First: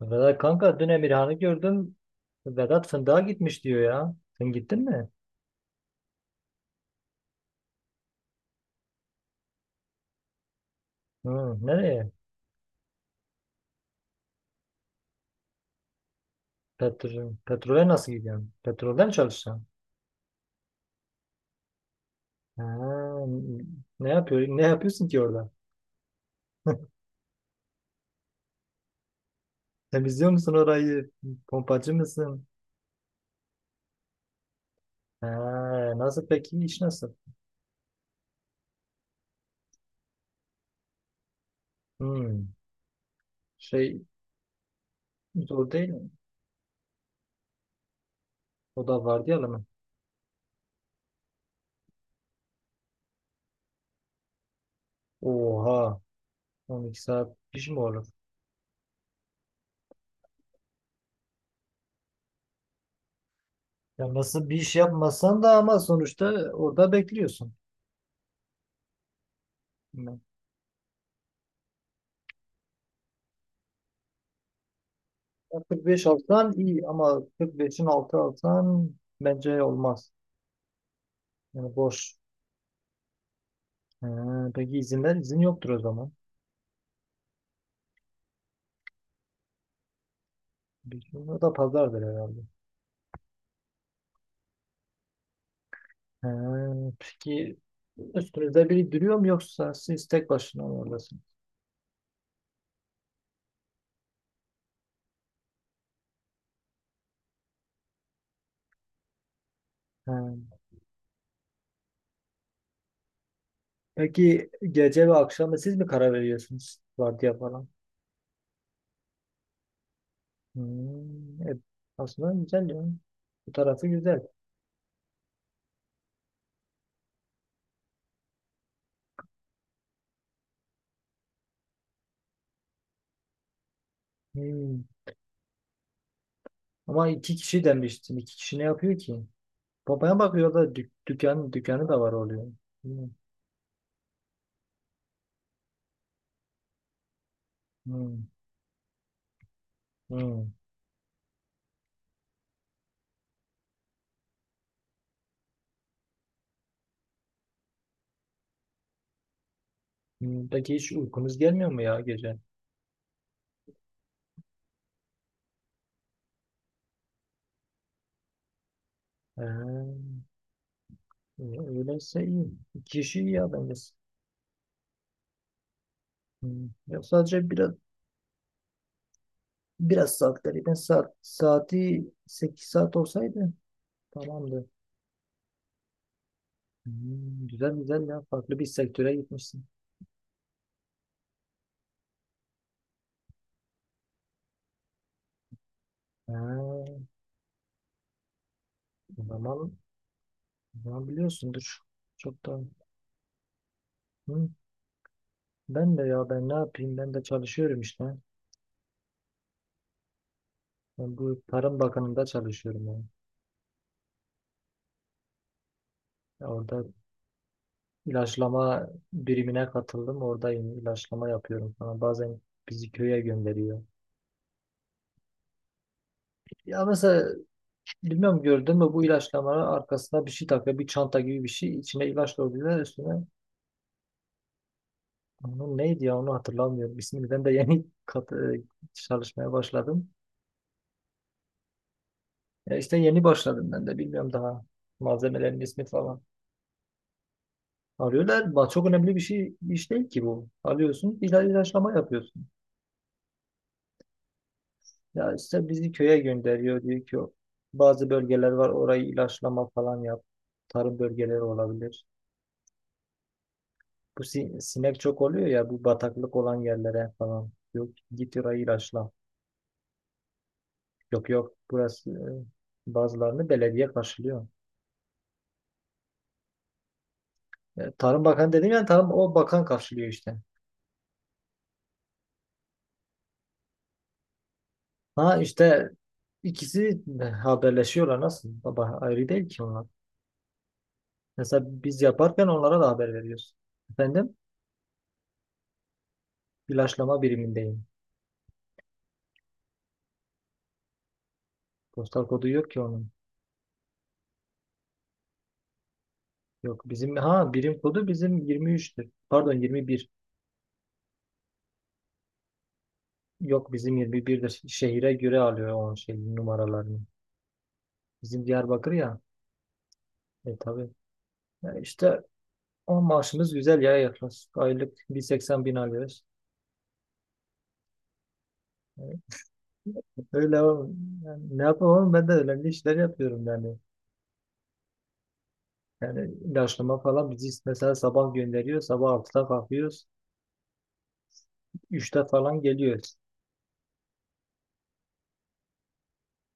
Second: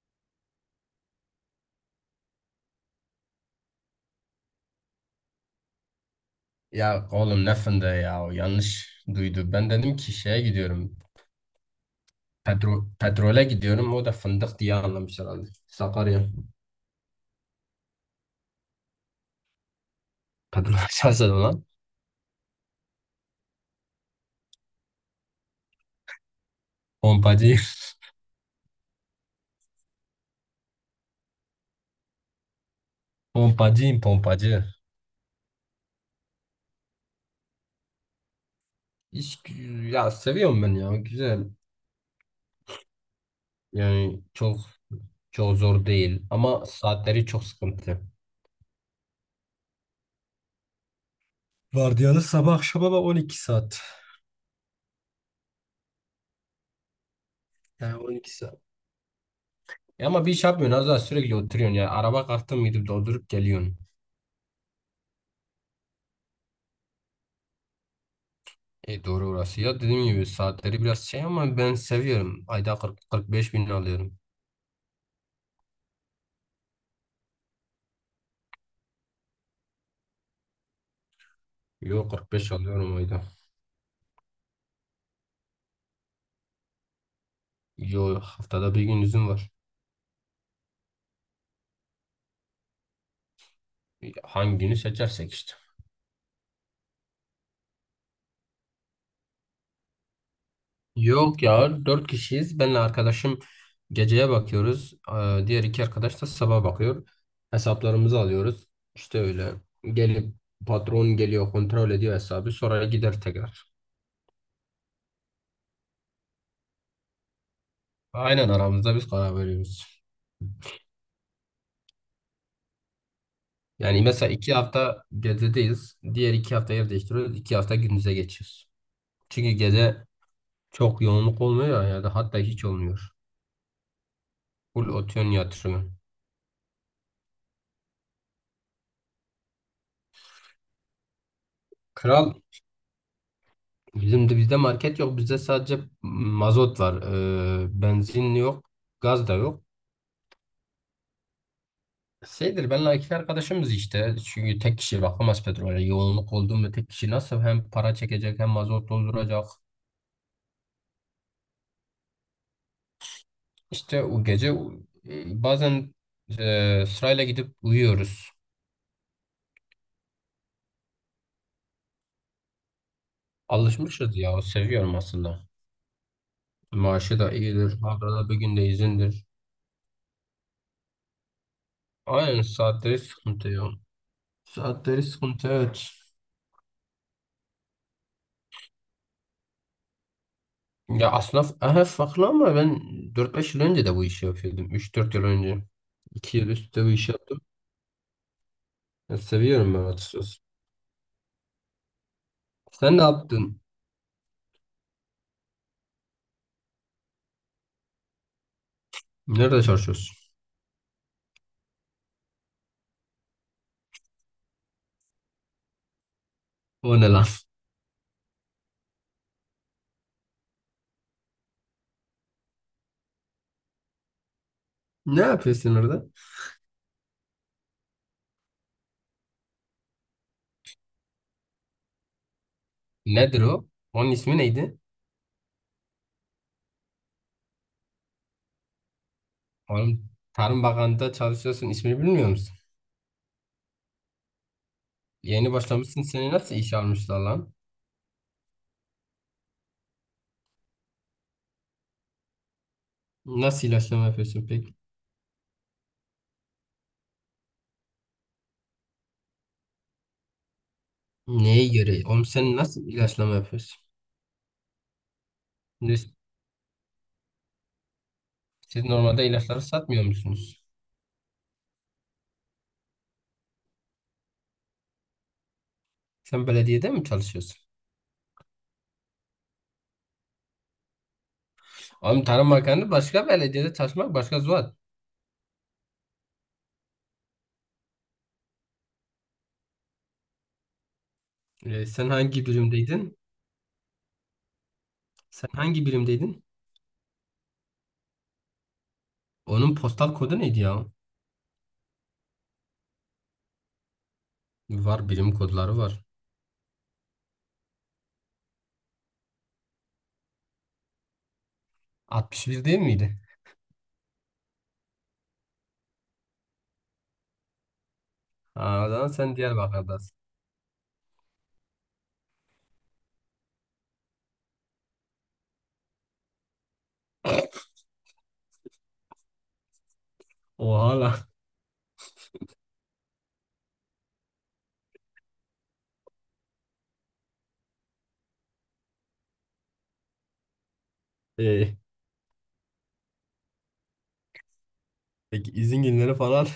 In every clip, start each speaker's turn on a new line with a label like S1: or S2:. S1: Vedat kanka dün Emirhan'ı gördüm. Vedat fındığa gitmiş diyor ya. Sen gittin mi?
S2: Ya oğlum ne fındığı ya o yanlış duydu. Ben dedim ki şeye gidiyorum.
S1: Hı, nereye?
S2: Petrole gidiyorum. O da fındık diye anlamış herhalde. Sakarya.
S1: Petrole nasıl gidiyorsun? Petrolden mi çalışacaksın?
S2: Petrol açarsa lan.
S1: Ha, ne yapıyorsun ki orada?
S2: Pompacı.
S1: Temizliyor musun orayı? Pompacı mısın?
S2: Pompacıyım pompacı.
S1: Ha, nasıl peki iş nasıl?
S2: İş, ya seviyorum ben ya. Güzel.
S1: Hı, şey
S2: Yani çok çok
S1: zor
S2: zor
S1: değil mi?
S2: değil. Ama saatleri çok sıkıntı.
S1: O da var diyelim mi?
S2: Vardiyalı sabah akşama bak 12 saat.
S1: Oha, 12 saat iş mi
S2: Yani
S1: olur?
S2: 12 saat. Ya ama bir iş yapmıyorsun. Az daha sürekli oturuyorsun ya. Araba kalktın mı gidip doldurup geliyorsun.
S1: Ya nasıl bir iş yapmasan da ama sonuçta orada bekliyorsun.
S2: E doğru orası. Ya dediğim gibi saatleri biraz şey ama ben seviyorum. Ayda 40-45 bin alıyorum.
S1: Ya 45 alsan iyi ama 45'in altı alsan bence olmaz. Yani
S2: Yo
S1: boş.
S2: 45 alıyorum ayda.
S1: He, peki izinler? İzin yoktur o zaman.
S2: Yo haftada bir gün izin var.
S1: Bir gün o da pazardır herhalde.
S2: Hangi günü seçersek işte.
S1: He, peki üstünüzde biri duruyor mu yoksa siz tek başına mı oradasınız?
S2: Yok ya 4 kişiyiz. Benle arkadaşım geceye bakıyoruz. Diğer 2 arkadaş da sabah bakıyor. Hesaplarımızı alıyoruz. İşte öyle.
S1: He.
S2: Gelip patron geliyor kontrol ediyor hesabı. Sonra gider tekrar.
S1: Peki gece ve akşamı siz mi karar veriyorsunuz? Vardiya falan.
S2: Aynen aramızda biz karar veriyoruz.
S1: Hmm, aslında güzel yani. Bu tarafı
S2: Yani
S1: güzel.
S2: mesela 2 hafta gecedeyiz. Diğer 2 hafta yer değiştiriyoruz. 2 hafta gündüze geçiyoruz. Çünkü gece çok yoğunluk olmuyor ya da hatta hiç olmuyor.
S1: Hmm.
S2: Full otuyon yatırımı.
S1: Ama iki kişi demiştin. İki kişi ne yapıyor ki? Babaya bakıyor da dükkanı da var
S2: Kral
S1: oluyor. Hmm,
S2: bizim de bizde market yok. Bizde sadece mazot var.
S1: hmm,
S2: Benzin yok. Gaz da yok.
S1: hmm,
S2: Şeydir benle 2 arkadaşımız işte. Çünkü tek kişi bakamaz petrole. Yoğunluk oldu mu tek kişi nasıl hem para çekecek hem mazot dolduracak.
S1: hmm. Peki hiç uykunuz gelmiyor mu ya gece?
S2: İşte o gece bazen sırayla gidip uyuyoruz.
S1: Ee, öyleyse iyi. Kişi iyi ya bence.
S2: Alışmışız ya. Seviyorum aslında.
S1: Hmm. Yok,
S2: Maaşı da
S1: sadece biraz
S2: iyidir. Haftada bir günde izindir.
S1: biraz saat gariben saati
S2: Aynen
S1: 8 saat
S2: saatleri sıkıntı
S1: olsaydı
S2: ya.
S1: tamamdı.
S2: Saatleri sıkıntı evet.
S1: Hmm, güzel güzel ya, farklı bir sektöre gitmişsin.
S2: Ya aslında aha, farklı ama ben 4-5 yıl önce de bu işi yapıyordum. 3-4 yıl önce. 2 yıl üstte bu
S1: Ha,
S2: işi yaptım. Ya
S1: o zaman, o
S2: seviyorum ben açıkçası.
S1: zaman biliyorsundur. Çok da.
S2: Sen ne yaptın?
S1: Hı. Ben de, ya ben ne yapayım, ben de çalışıyorum işte.
S2: Nerede çalışıyorsun?
S1: Ben bu Tarım Bakanı'nda çalışıyorum yani. Ya orada
S2: O ne lan?
S1: ilaçlama birimine katıldım. Oradayım. İlaçlama yapıyorum falan. Bazen bizi köye gönderiyor.
S2: Ne yapıyorsun orada?
S1: Ya mesela, bilmiyorum gördün mü, bu ilaçlamanın arkasına bir şey takıyor. Bir çanta gibi bir şey. İçine ilaç doluyorlar üstüne.
S2: Nedir o? Onun ismi neydi?
S1: Onun neydi ya, onu hatırlamıyorum. İsmini ben de yeni çalışmaya başladım.
S2: Oğlum Tarım Bakanlığı'nda çalışıyorsun. İsmini bilmiyor musun?
S1: Ya işte yeni başladım ben de. Bilmiyorum daha
S2: Yeni
S1: malzemelerin ismi
S2: başlamışsın.
S1: falan.
S2: Seni nasıl işe almışlar lan?
S1: Arıyorlar. Çok önemli bir şey iş değil ki bu. Alıyorsun, ilaçlama yapıyorsun.
S2: Nasıl ilaçlama yapıyorsun peki?
S1: Ya işte bizi köye gönderiyor, diyor ki bazı bölgeler var orayı ilaçlama falan yap. Tarım bölgeleri
S2: Neye göre?
S1: olabilir.
S2: Oğlum sen nasıl ilaçlama yapıyorsun?
S1: Bu sinek çok oluyor ya bu
S2: Siz
S1: bataklık olan yerlere falan. Yok, git orayı
S2: siz
S1: ilaçla.
S2: normalde ilaçları satmıyor musunuz?
S1: Yok yok, burası bazılarını belediye karşılıyor.
S2: Sen belediyede mi çalışıyorsun?
S1: E, Tarım Bakanı dedim yani, tarım o bakan karşılıyor işte.
S2: Oğlum Tarım Bakanı başka belediyede çalışmak başka zuhal.
S1: Ha işte ikisi haberleşiyorlar nasıl? Baba ayrı değil ki onlar. Mesela biz
S2: Sen
S1: yaparken
S2: hangi
S1: onlara da haber
S2: birimdeydin?
S1: veriyoruz. Efendim?
S2: Sen hangi birimdeydin?
S1: İlaçlama birimindeyim.
S2: Onun postal kodu neydi ya?
S1: Postal kodu yok ki onun.
S2: Var birim kodları var.
S1: Yok bizim birim kodu bizim 23'tür. Pardon, 21.
S2: 61 değil miydi?
S1: Yok, bizim 21'dir. Şehire göre alıyor o şey numaralarını. Bizim
S2: Ha, o
S1: Diyarbakır
S2: zaman
S1: ya.
S2: sen Diyarbakır'dasın.
S1: E tabii. Ya işte o maaşımız güzel ya, yaklaşık aylık 180 bin alıyoruz. Yani öyle
S2: Oha lan.
S1: yani ne yapayım oğlum, ben de önemli işler yapıyorum yani. Yani ilaçlama falan, bizi mesela sabah gönderiyor. Sabah 6'da kalkıyoruz.
S2: Ee,
S1: 3'te falan geliyoruz.
S2: peki izin günleri falan.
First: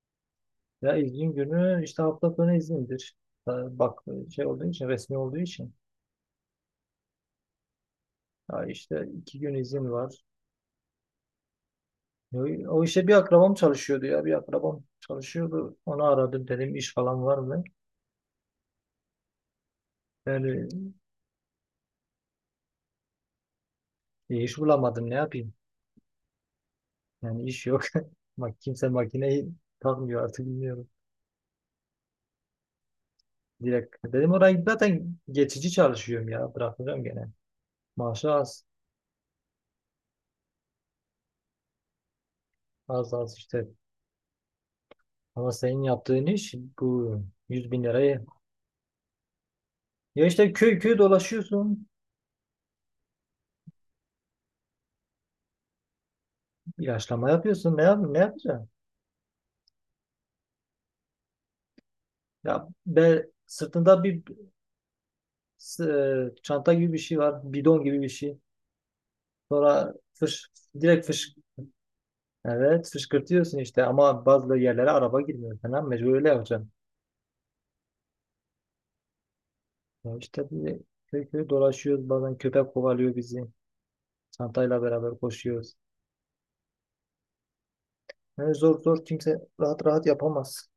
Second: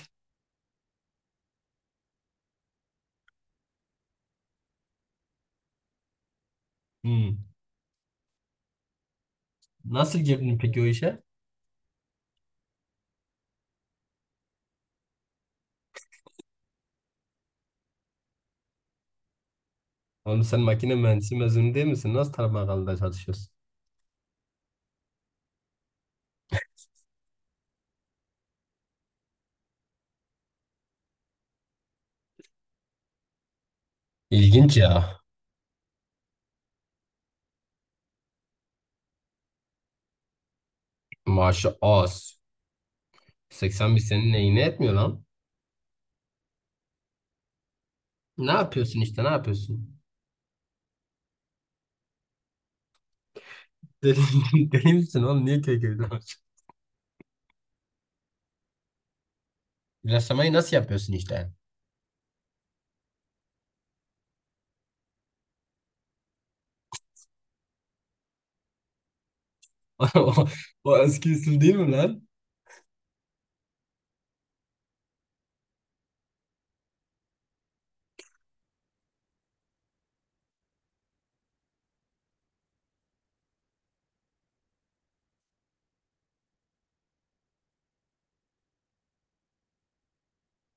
S1: Ya izin günü işte hafta sonu izindir. Ha, bak şey olduğu için, resmi olduğu için.
S2: Hmm.
S1: Ya işte 2 gün izin
S2: Nasıl
S1: var.
S2: girdin peki o işe?
S1: Ya o işte bir akrabam çalışıyordu ya. Bir akrabam çalışıyordu. Onu aradım, dedim iş falan var mı?
S2: Oğlum sen
S1: Yani
S2: makine mühendisi mezunu değil misin? Nasıl tarım çalışıyorsun?
S1: iş bulamadım, ne yapayım? Yani iş yok. Bak, kimse makineyi takmıyor artık, bilmiyorum. Direkt dedim oraya,
S2: İlginç
S1: zaten
S2: ya.
S1: geçici çalışıyorum ya. Bırakacağım gene. Maaşı az.
S2: Maaşı az.
S1: Az az işte.
S2: 80 bin senin neyine etmiyor lan?
S1: Ama senin yaptığın iş bu, 100 bin lirayı.
S2: Ne yapıyorsun işte ne yapıyorsun?
S1: Ya işte köy köy dolaşıyorsun.
S2: Deli, deli misin oğlum? Niye köy köyde maaş?
S1: İlaçlama yapıyorsun. Ne yapacaksın?
S2: İlaçlamayı nasıl yapıyorsun işte?
S1: Ya be, sırtında bir çanta gibi bir şey var. Bidon gibi bir şey. Sonra fış,
S2: O, o
S1: direkt
S2: eski
S1: fış.
S2: usul değil mi lan?
S1: Evet, fışkırtıyorsun işte ama bazı yerlere araba girmiyor falan. Mecbur öyle yapacaksın. Ya işte böyle köy köy dolaşıyoruz. Bazen köpek kovalıyor bizi. Çantayla beraber koşuyoruz. Yani zor zor, kimse rahat rahat yapamaz.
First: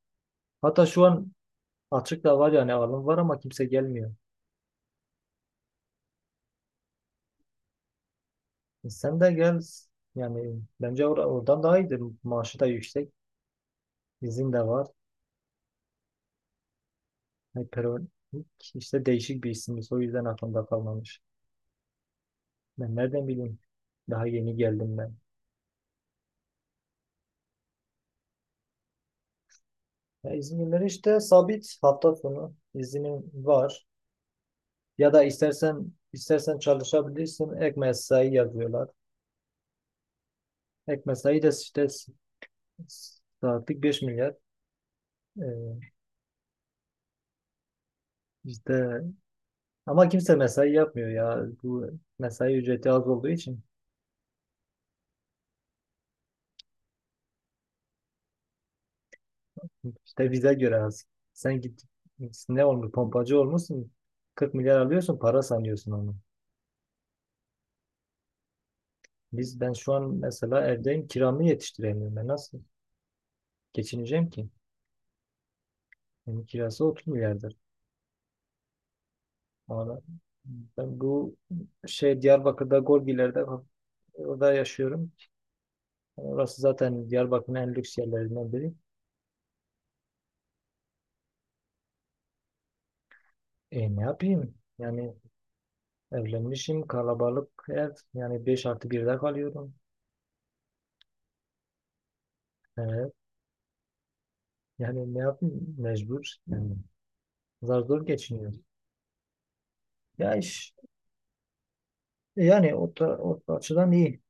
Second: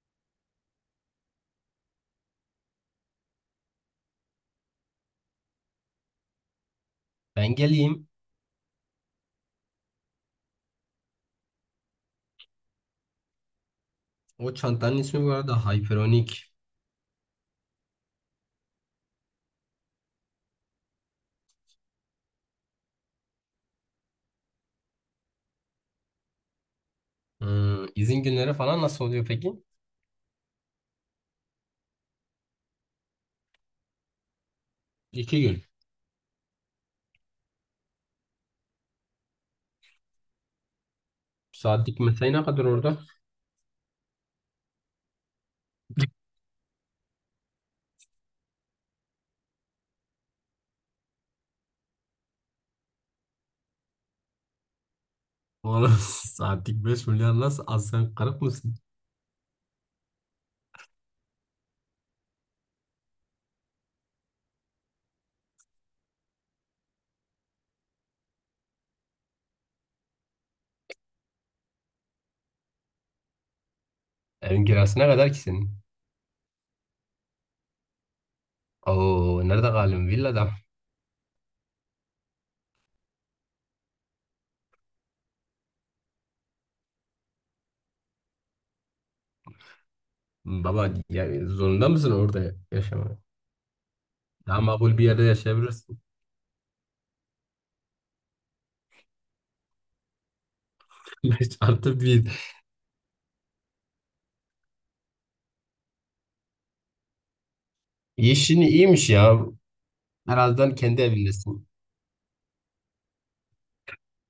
S1: Hatta şu an açık da var yani, alım var ama kimse gelmiyor.
S2: Ben geleyim.
S1: E sen de gel. Yani bence oradan daha iyidir. Maaşı da yüksek. İzin
S2: O
S1: de var.
S2: çantanın ismi bu arada Hyperonic.
S1: Hyperonic işte, değişik bir isimmiş. O yüzden aklımda kalmamış. Ben nereden bileyim? Daha yeni geldim ben.
S2: Hmm, izin günleri falan nasıl oluyor peki?
S1: Ya İzmirler işte, sabit hafta sonu izinin var. Ya da
S2: 2 gün.
S1: istersen çalışabilirsin. Ek mesai yazıyorlar. Ek mesai de işte
S2: Saatlik mesai ne kadar orada?
S1: saatlik 5 milyar. Ee, işte ama kimse mesai yapmıyor ya. Bu mesai ücreti az olduğu için,
S2: Oğlum saatlik 5 milyar nasıl az sen kırık mısın?
S1: işte bize göre az. Sen git, ne olmuş pompacı olmuşsun. 40 milyar alıyorsun, para sanıyorsun onu. Ben şu an mesela evdeyim, kiramı yetiştiremiyorum. Ben nasıl geçineceğim ki?
S2: Evin kirası ne kadar ki senin?
S1: Benim kirası 30 milyardır.
S2: Oo nerede
S1: Ama
S2: kalayım? Villada.
S1: ben bu şey, Diyarbakır'da Gorgiler'de orada yaşıyorum. Orası zaten Diyarbakır'ın en lüks yerlerinden biri.
S2: Baba ya, zorunda mısın orada yaşamaya?
S1: E ne yapayım?
S2: Daha makul bir
S1: Yani
S2: yerde yaşayabilirsin.
S1: evlenmişim, kalabalık ev. Yani 5 artı birde kalıyorum.
S2: 5 artı bir.
S1: Evet. Yani ne yapayım? Mecbur. Yani zar zor geçiniyorum.
S2: Yeşini iyiymiş ya.
S1: Ya iş
S2: Herhalde kendi evindesin.
S1: yani, o o açıdan iyi.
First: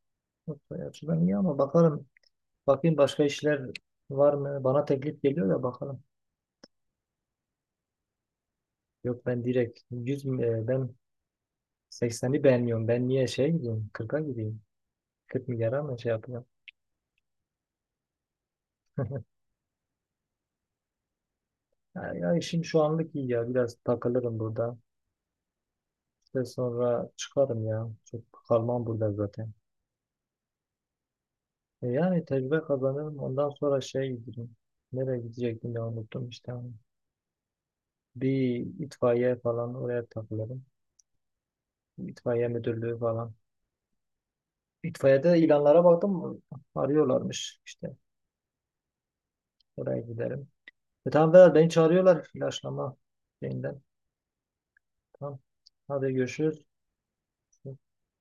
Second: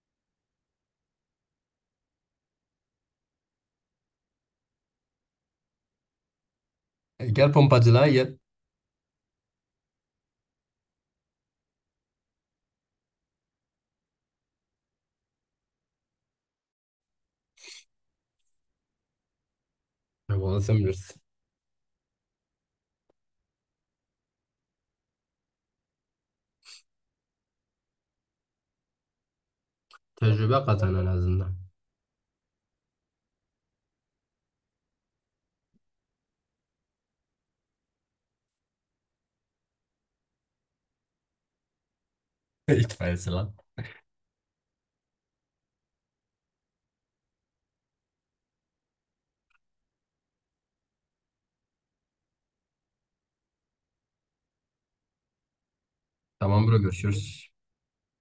S1: O açıdan iyi, ama bakayım başka işler var mı? Bana teklif geliyor da, bakalım.
S2: E, gel pompacılığa gel.
S1: Yok, ben direkt 100 ben 80'i beğenmiyorum. Ben niye şey gideyim? 40'a gideyim. 40 milyara mı şey yapacağım?
S2: Ne sen bilirsin.
S1: Ya işim şu anlık iyi ya. Biraz takılırım burada. İşte sonra çıkarım ya. Çok kalmam burada zaten.
S2: Tecrübe kazan en azından.
S1: E, yani tecrübe kazanırım. Ondan sonra şey giderim. Nereye gidecektim ya, unuttum işte. Bir itfaiye falan, oraya takılırım. İtfaiye müdürlüğü
S2: İtfaiyesi
S1: falan.
S2: lan.
S1: İtfaiyede ilanlara baktım. Arıyorlarmış işte. Oraya gidelim. E tamam Vedat, beni çağırıyorlar ilaçlama şeyinden. Tamam. Hadi görüşürüz.
S2: Tamam bro görüşürüz.